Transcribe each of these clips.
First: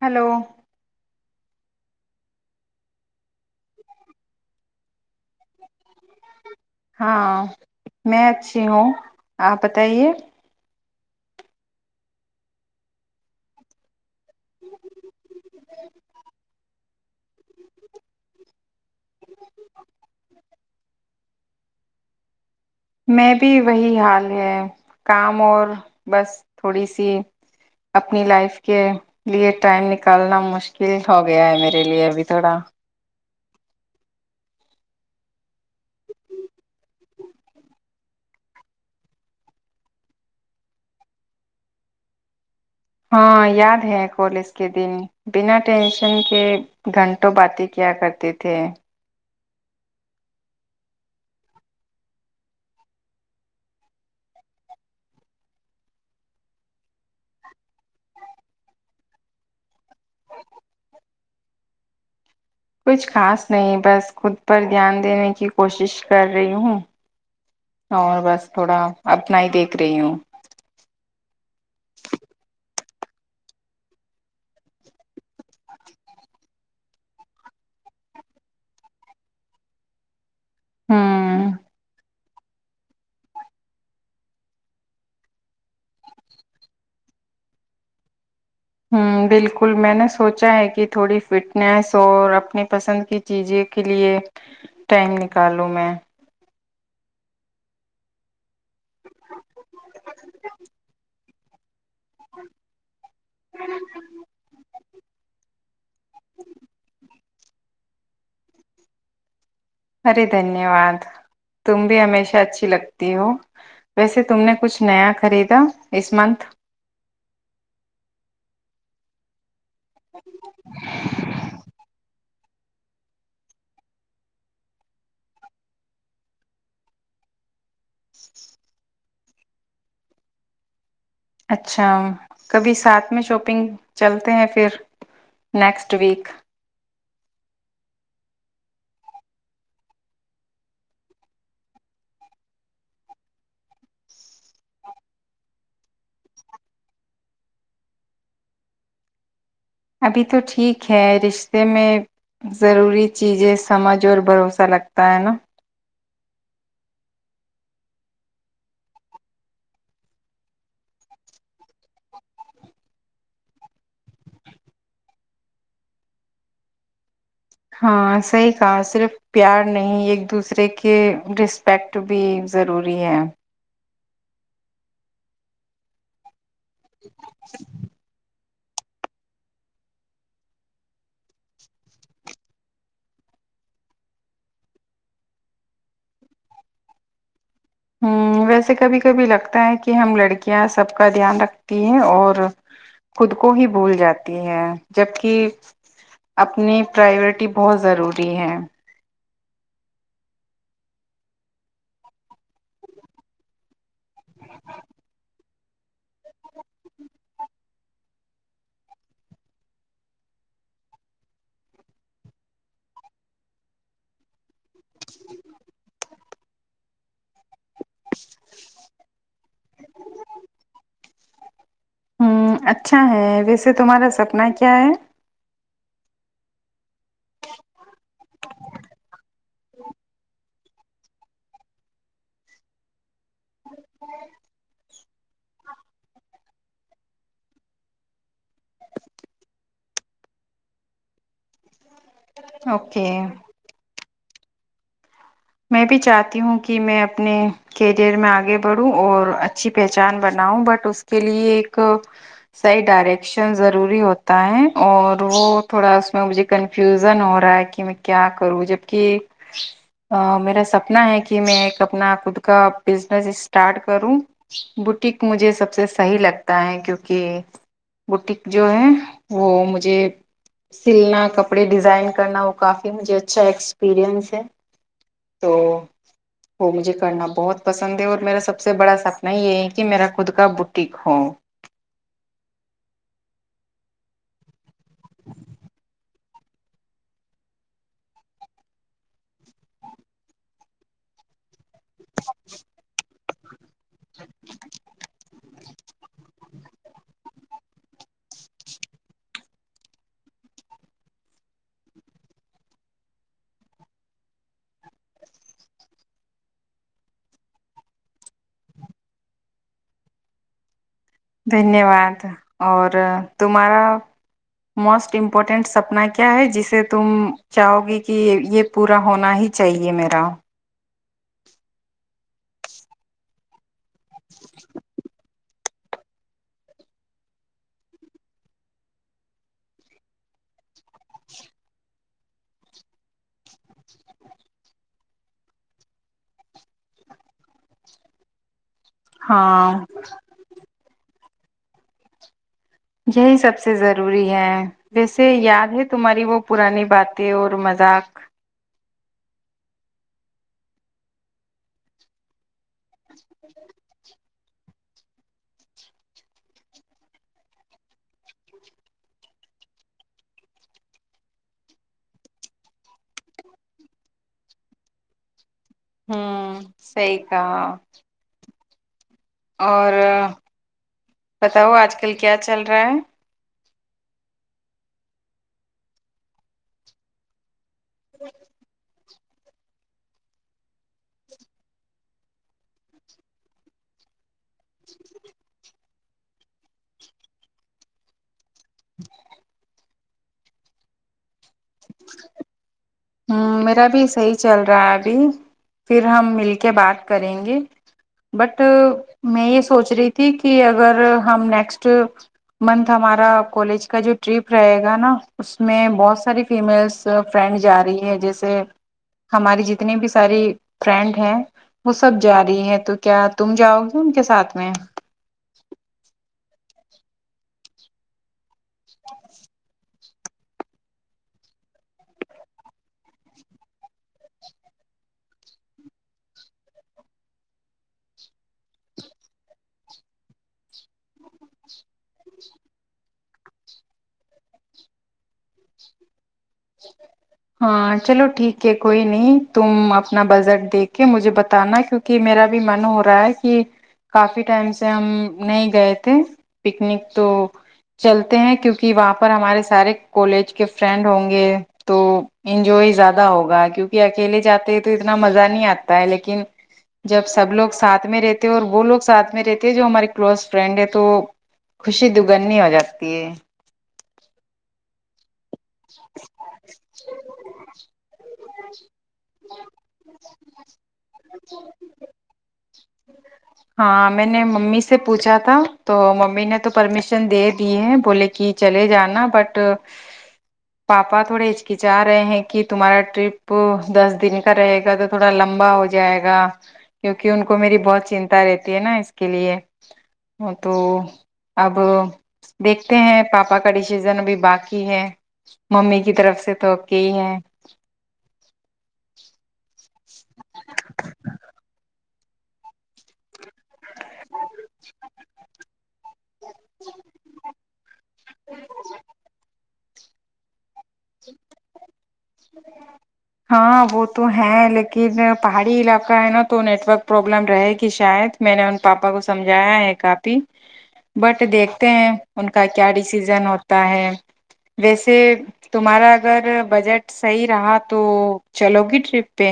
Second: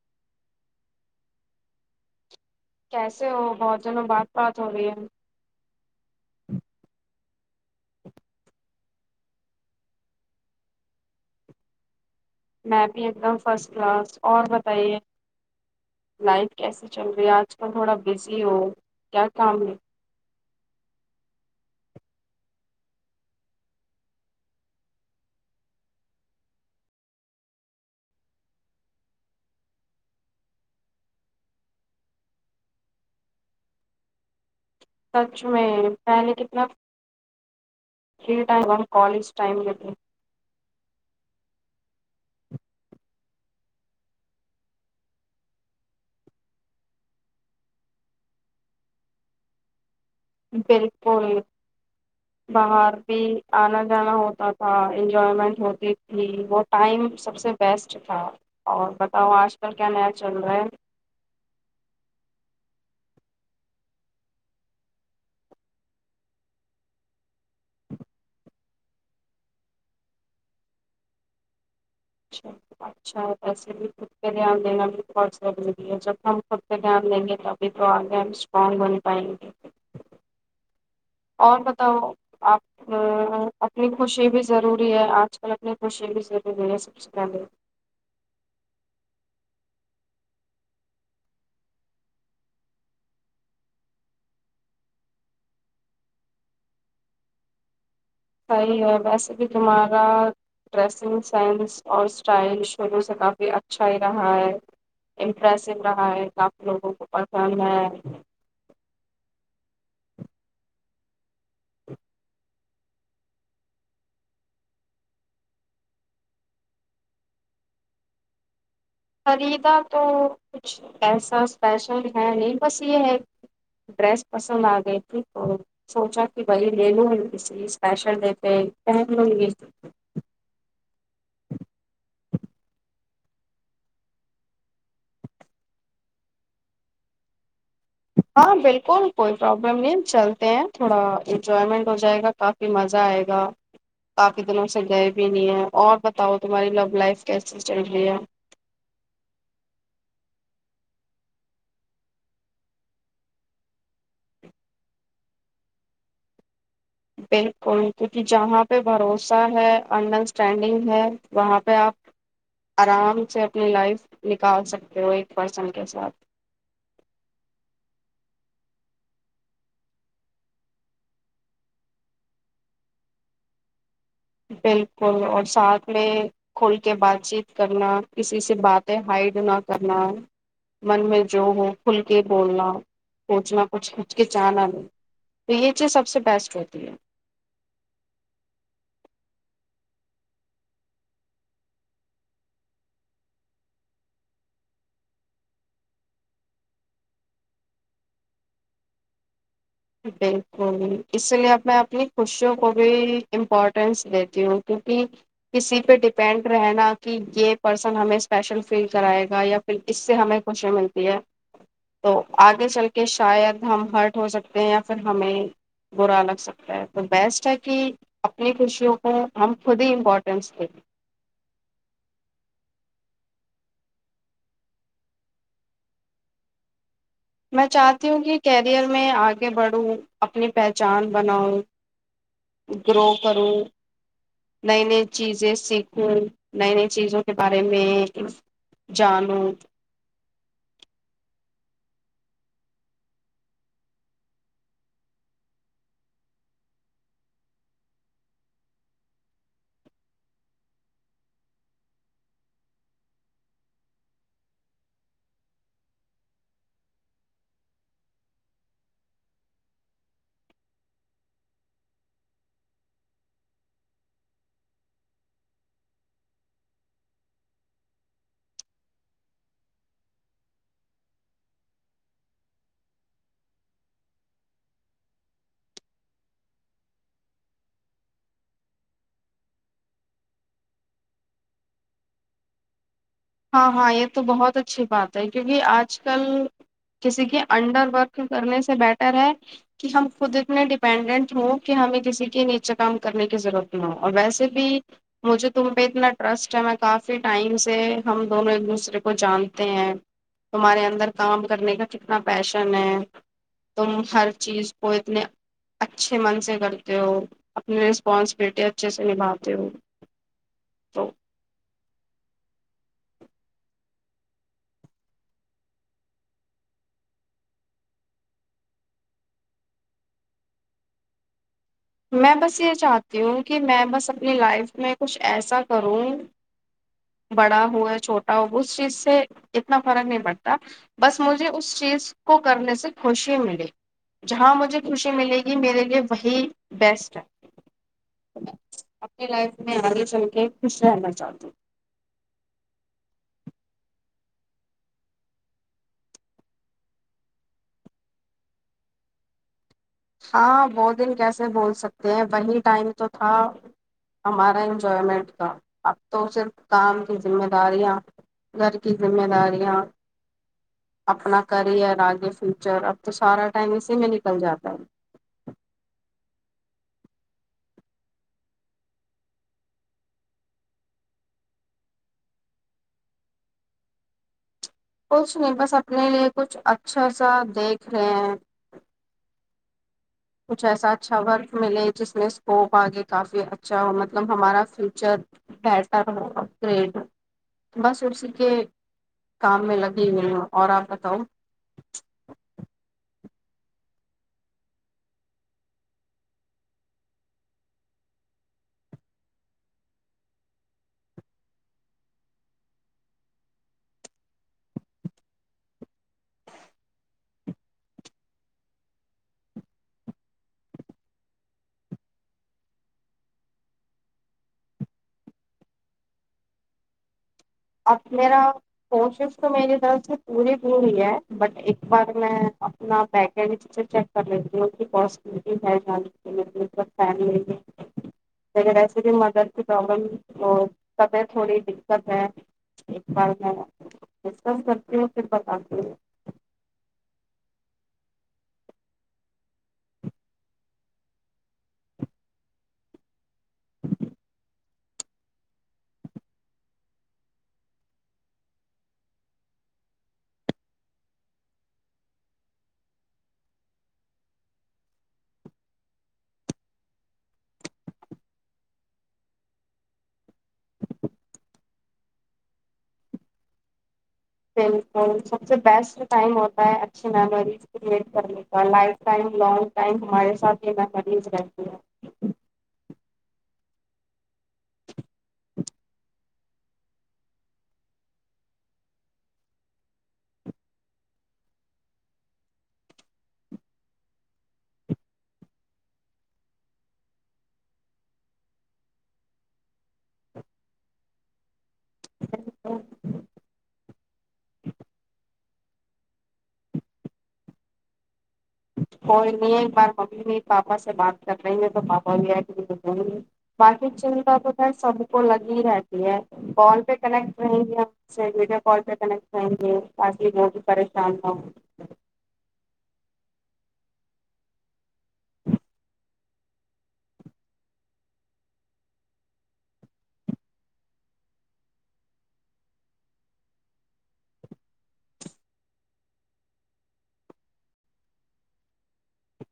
hello [inaudible] کیسے ہو بہت دنوں بات بات ہو رہی ہے [unintelligible] ہاں میں اچھی ہوں آپ بتائیے [unintelligible] میں بھی ایک دم فرسٹ کلاس اور بتائیے لائف کیسے چل رہی ہے آج کل تھوڑا بزی ہو [unintelligible] کیا کام ہے [inaudible] میں بھی وہی حال ہے کام اور بس تھوڑی سی اپنی لائف کے لیئے ٹائم نکالنا مشکل ہو گیا ہے میرے لیئے ابھی تھوڑا [unintelligible] سچ میں پہلے کتنا فری ٹائم اورن کالج ٹائم ل ت [unintelligible] ہاں یاد ہے کالج کے دن بنا ٹینشن کے گھنٹوں باتیں کیا کرتے تھے [unintelligible] بالکل باہر بھی آنا جانا ہوتا تھا انجوائمنٹ ہوتی تھی وہ ٹائم سب سے بیسٹ تھا اور بتاؤ آج کل [unintelligible] کیا مع چل رہا ہے [inaudible] کچھ خاص نہیں بس خود پر دھیان دینے کی کوشش کر رہی ہوں اور بس تھوڑا اپنا ہی دیکھ رہی ہوں [unintelligible] اچھا ایسے بھی خود پہ دھیان دینا بھی بہت ضروری ہے جب ہم خود پہ دھیان دیں گے تبھی تو آگے ہم اسٹرانگ بن پائیں گے [inaudible] ہاں [inaudible] اور بتاؤ آپ اپنی خوشی بھی ضروری ہے آج کل اپنی خوشی بھی ضروری ہے سب سے پہلے [unintelligible] ہ بالکل میں نے سوچا ہے کہ تھوڑی فٹنیس اور اپنی پسند کی چیزیں کے لیے ٹائم نکالوں میں [unintelligible] صحیح ہے ویسے بھی تمہارا ڈریسنگ سینس اور اسٹائل شروع سے کافی اچھا ہی رہا ہے امپریسو رہا ہے کافی لوگوں کو [unintelligible] پسند ہے [inaudible] ارے دھنیہ واد تم بھی ہمیشہ اچھی لگتی ہو ویسے تم نے کچھ نیا خریدا اس منتھ [unintelligible] سر [inaudible] تو کچھ ایسا اسپیشل [inaudible] ہ نہیں بس یہ ہے ڈریس پسند آ گئی تھی تو سوچا کہ بھائی لے لوں کسی اسپیشل دیتے پہن لوں یہ [inaudible] اچھا کبھی ساتھ میں شاپنگ چلتے ہیں پھر نیکسٹ ویک [unintelligible] ہاں بالکل کوئی پرابلم نہیں چلتے ہیں تھوڑا انجوائمنٹ ہو جائے گا کافی مزہ آئے گا کافی دنوں سے گئے بھی نہیں ہیں اور بتاؤ تمہاری لو لائف کیسی چل رہی ہے ابھی تو ٹھیک ہے رشتے میں ضروری چیزیں سمجھ اور بھروسہ لگتا ہے نا بالکل کیونکہ جہاں پہ بھروسہ ہے انڈرسٹینڈنگ ہے وہاں پہ آپ آرام سے اپنی لائف نکال سکتے ہو ایک پرسن کے ساتھ ہاں صحیح کہا صرف پیار نہیں ایک دوسرے کے رسپیکٹ بھی ضروری ہے بالکل اور ساتھ میں کھول کے بات چیت کرنا اس کسی سی باتیں ہائڈ نہ کرنا من میں جو ہو کھل کے بولنا سوچنا کچھ ہچکچنا نہیں تو یہ چیز سب سے بیسٹ ہوتی ہے ہ ویسے کبھی کبھی لگتا ہے کہ ہم لڑکیاں سب کا دھیان رکھتی ہے اور خود کو ہی بھول جاتی ہے جبک اپنی پریورٹی بہت ضروری ہے بالکل اس لیے اب میں اپنی خوشیوں کو بھی امپورٹینس دیتی ہوں کیونکہ کسی پہ ڈپینڈ رہناا کہ یہ پرسن ہمیں اسپیشل فیل کرائے گا یا پھر اس سے ہمیں خوشی ملتی ہے تو آگے چل کے شاید ہم ہرٹ ہو سکتے یا پھر ہمیں برا لگ سکتا ہے تو بیسٹ ہے کہ اپنی خوشیوں کو ہم خود ہی امپورٹینس دیں گیں ہ اچھا ہے ویسے تمہارا سپنا کیا ہے میں چاہتی ہوں کہ کیریئر میں آگے بڑھوں اپنی پہچان بناؤ گرو کرو نہیں نہیں چیزیں سیکھوں نئی نئی چیزوں کے بارے میں جانوں اوکے میں بھی چاہتی ہوں کہ میں اپنے کیریئر میں آگے بڑھوں اور اچھی پہچان بناؤں بٹ اس کے لیے ایک صحیح ڈائریکشن ضروری ہوتا ہے اور وہ تھوڑا اس میں مجھے کنفیوزن ہو رہا ہے کہ میں کیا کروں جبک میرا سپنا ہے کہ میں ایک اپنا خود کا بزنس اسٹارٹ کروں بوٹیک مجھے سب سے صحیح لگتا ہے کیونکہ بٹیک جو ہے وہ مجھے سلنا کپڑے ڈیزائن کرنا وہ کافی مجھے اچھا ایکسپرینس ہے تو وہ مجھے کرنا بہت پسند ہے اور میرا سب سے بڑا سپنا یہ ہے کہ میرا خود کا بٹیک ہو ہاں ہاں یہ تو بہت اچ اچھی بات ہے کیونکہ آج کل کسی کے انڈر ورک کرنے سے بیٹر ہے کہ ہم خود اتنے ڈیپینڈنٹ ہوں کہ ہمیں کسی کے نیچے کام کرنے کی ضرورت ہ اور ویسے بھی مجھے تم پہ اتنا ٹرسٹ ہے میں کافی ٹائمس سے [inaudible] ہم دونوں ایک دوسرے کو جانتے ہیں تمہارے اندر کام کرنے کا کتنا پیشن ہے تم ہر چیز کو اتنے اچھے من سے کرتے ہو اپنی رسپانسبلٹی اچھے سے نبھاتے ہو تو دھنیہ واد اور تمہارا موسٹ امپورٹینٹ سپنا کیا ہے جسے تم چاہو گی کہ یہ پورا ہونا ہی چاہیے میرا میں بس یہ چاہتی ہوں کہ میں بس اپنی لائف میں کچھ ایسا کروں بڑا ہو یا چھوٹا ہو اس چیز سے اتنا فرق نہیں پڑتا بس مجھے اس چیز کو کرنے سے خوشی ملیے جہاں مجھے خوشی ملے گی میرے لیے وہی بیسٹ اپنی لائف میں ہاں آگے چل کے خوش رہنا چاہوں تو [inaudible] یہی سب سے ضروری ہے ویسے یاد ہے تمہاری وہ پرانی باتیں اور مذاق ہاں بہ دن کیسے بول سکتے ہیں وہیں ٹائم تو تھا ہمارا انجوائمنٹ کا اب تو صرف کام کی ذمے داریاں گھر کی ذمے داریاں اپنا کریئر آگے فیوچر اب تو سارا ٹائم اسی میں نکل جاتا ہے ہوں سی کہاا اور بتاؤ آج کل کیا چل رہا ہے کچھ نہیں بس اپنے لیے کچھ اچھا سا دیکھ ہاں کچھ ایسا اچھا ورک ملے جس میں اسکوپ آگے کافی اچھا ہو مطلب ہمارا فیوچر بیٹر ہو اپ گریڈ بس اسی کے کام میں لگ جی بال اور آپ بتاؤ [unintelligible] ہ میرا بھی صحیح چل رہا ہے ابھی پھر ہم مل کے بات کریں گے بٹ میں یہ سوچ رہی تھی کہ اگر ہم نیکسٹ منتھ ہمارا کالج کا جو ٹرپ رہے گا نا اس میں بہت ساری فیمیلس فرینڈس جا رہی ہے جیسے ہماری جتنی بھی ساری فرینڈ ہیں وہ سب جا رہی ہے تو کیا تم جاؤ گے ان کے ساتھ میں ا میرا [inaudible] کوشش تو میری طر سے پوری پوری ہے بٹ ایک بار میں اپنا پیکج سے چیک کر لیتی ہوں کی پٹی ہے ج کے لیے فم اگر ایسے بھی مدر کی پرابلمب تھوڑی دت ہے ایک بار میں سب کرتی ہووں پھر بتاتی ہو ہاں چلو ٹھیک ہے کوئی نہیں تم اپنا بجٹ دیکھ کے مجھے بتانا کیونکہ میرا بھی من ہو رہا ہے کہ کافی ٹائم سے ہم نہیں گئے تھے پکنک تو چلتے ہیں کیونکہ وہاں پر ہمارے سارے کالج کے فرینڈ ہوں گے تو انجوائے زیادہ ہوگا کیونکہ اکیلے جاتے ہیں تو اتنا مزہ نہیں آتا ہے لیکن جب سب لوگ ساتھ میں رہتے اور وہ لوگ ساتھ میں رہتے ہیں جو ہماری کلوز فرینڈ ہے تو خوشی دگنی ہو جاتی ہے بالکل جو بیسٹ ٹائم ہوتا ہے اچھی میموریز کریئٹ کرنے کا لائف ٹائم لانگ ٹائم ہمارے میں کریز رہتی ہ ہاں میں نے ممی سے پوچھا تھا تو ممی نے تو پرمیشن دے دی ہے بولے کہ چلے جانا بٹ پاپا تھوڑے ہچکچا رہے ہیں کہ تمہارا ٹرپ دس دن کا رہے گا تو تھوڑا لمبا ہو جائے جائے گا کیونکہ ان کو میری بہت چنتا رہتی ہے نا اس کے لیے تو اب ہے دیکھتے ہیں پاپا کا ڈسیزن ابھی باقی ہے ممی کی طرف سے تو اے ہی ہیں کو نہیں بات ممی نہیں پاپا سے بات کر رہی ہیں تو پاپا اور [unintelligible] چنتا تو ہے سب کو لگی رہتی ہے کال پہ کنیکٹ رہیں گیپ ویڈیو کال پہ کنیکٹ آائیں گے تاکی بہت ہی پریشان نہ ہاں وہ تو ہے لیکن پہاڑی علاقہ ہے نا تو نیٹورک پرابلم رہے گی شاید میں نے ان پاپا کو سمجھایا ہے کافی بٹ دیکھتے ہیں ان کا کیا ڈیسیزن ہوتا ہے ویسے تمہارا اگر بجٹ صحیح رہا تو چلو گی ٹرپ پہ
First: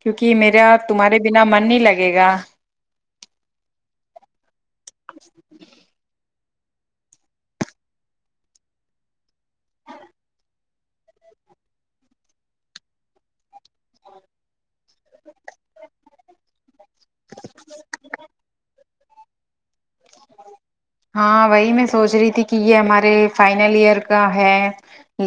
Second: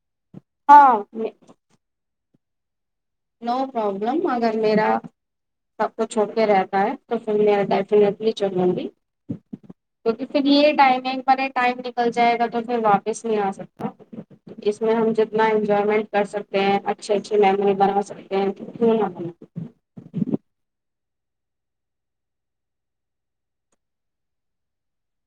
کیوںکہ میرا تمہارے ہاں بنا من نہیں لگے گا نو پرابلم اگر میرا سب کچھ رہتا ہے توھر میں ڈی چلوں گی کیکہ پھر یہ ٹمنگ ٹائم نکل جائے گا تو پھر واپس نہیں آ سکتا اس میں ہم جتنا انجوائمنٹ کر سکتے ہیں اچھ اچھا می بر ھ [unintelligible] ہاں وہی میں سوچ رہی تھی کہ یہ ہمارے فائنل ایئر کا ہے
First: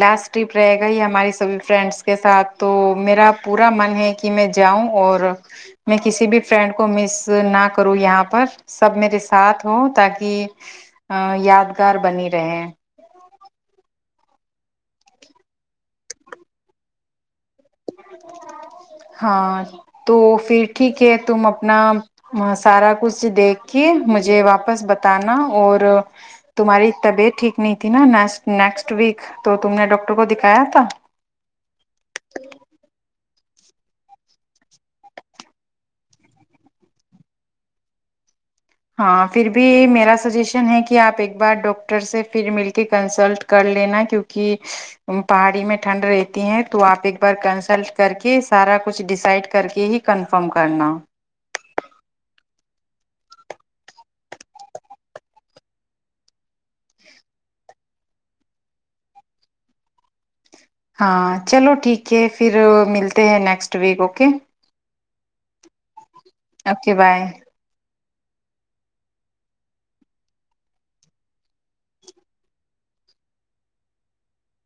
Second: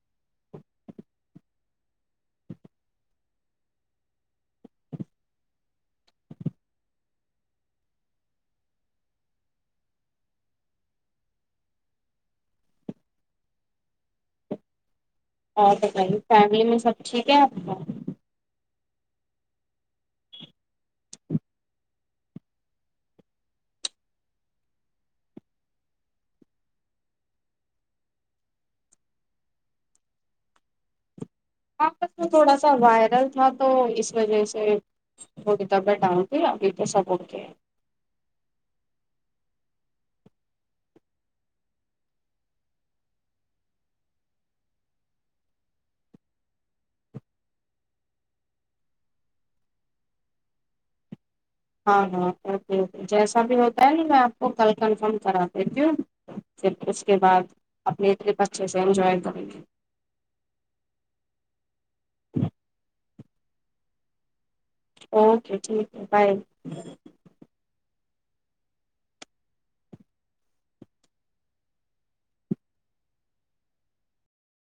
لاسٹ ٹرپ رہے گا یہ ہماراری سبھی فرینڈس کے ساتھ تو میرا پورا من ہے کہ میں جاؤں اور میں کسی بھی فرینڈ کو مس نہ کروں یہاں پر سب میرے ساتھ ہوں تاکہ ا یادگار بنی رہے ہیں اور بتائیے فیملی میں سب ٹھیک ہے آپ ہاں تو پھر ٹھیک ہے تم اپنا سارا کچھ دیکھ کے مجھے واپس بتانا اور تمہاری طبیعت ٹھیک نہیں تھی نا ن نیکسٹ ویک تو تم نے ڈاکٹر کو دکھایا تھا آپس میں تھوڑا ساوائر ل تھا تو اس وجہ سے وہ ک طبعت ڈال ت ابھی تو سب اک ہاں پھر بھی میرا سجیشن ہے کہ آپ ایک بار ڈاکٹر سے پھر مل کے کنسلٹ کر لینا کیوںکہ پہاڑی میں ٹھنڈ رہتی ہے تو آپ ایک بار کنسلٹ کر کے سارا کچھ ڈیسائڈ کر کے ہی کنفرم کرنا ٹھ جیسا بھی ہوتا ہے نا میں آپ کو کل کنفرم کرا دیتی ہوں پھر اس کے بعد اپنی ٹرپ اچھے سے انجوائے کریں گی ہاں چلو ٹھیک ہے پھر ملتے ہیں نیکسٹ ویک اوکے اوکے ٹھیک ہے بائے اوکے بائے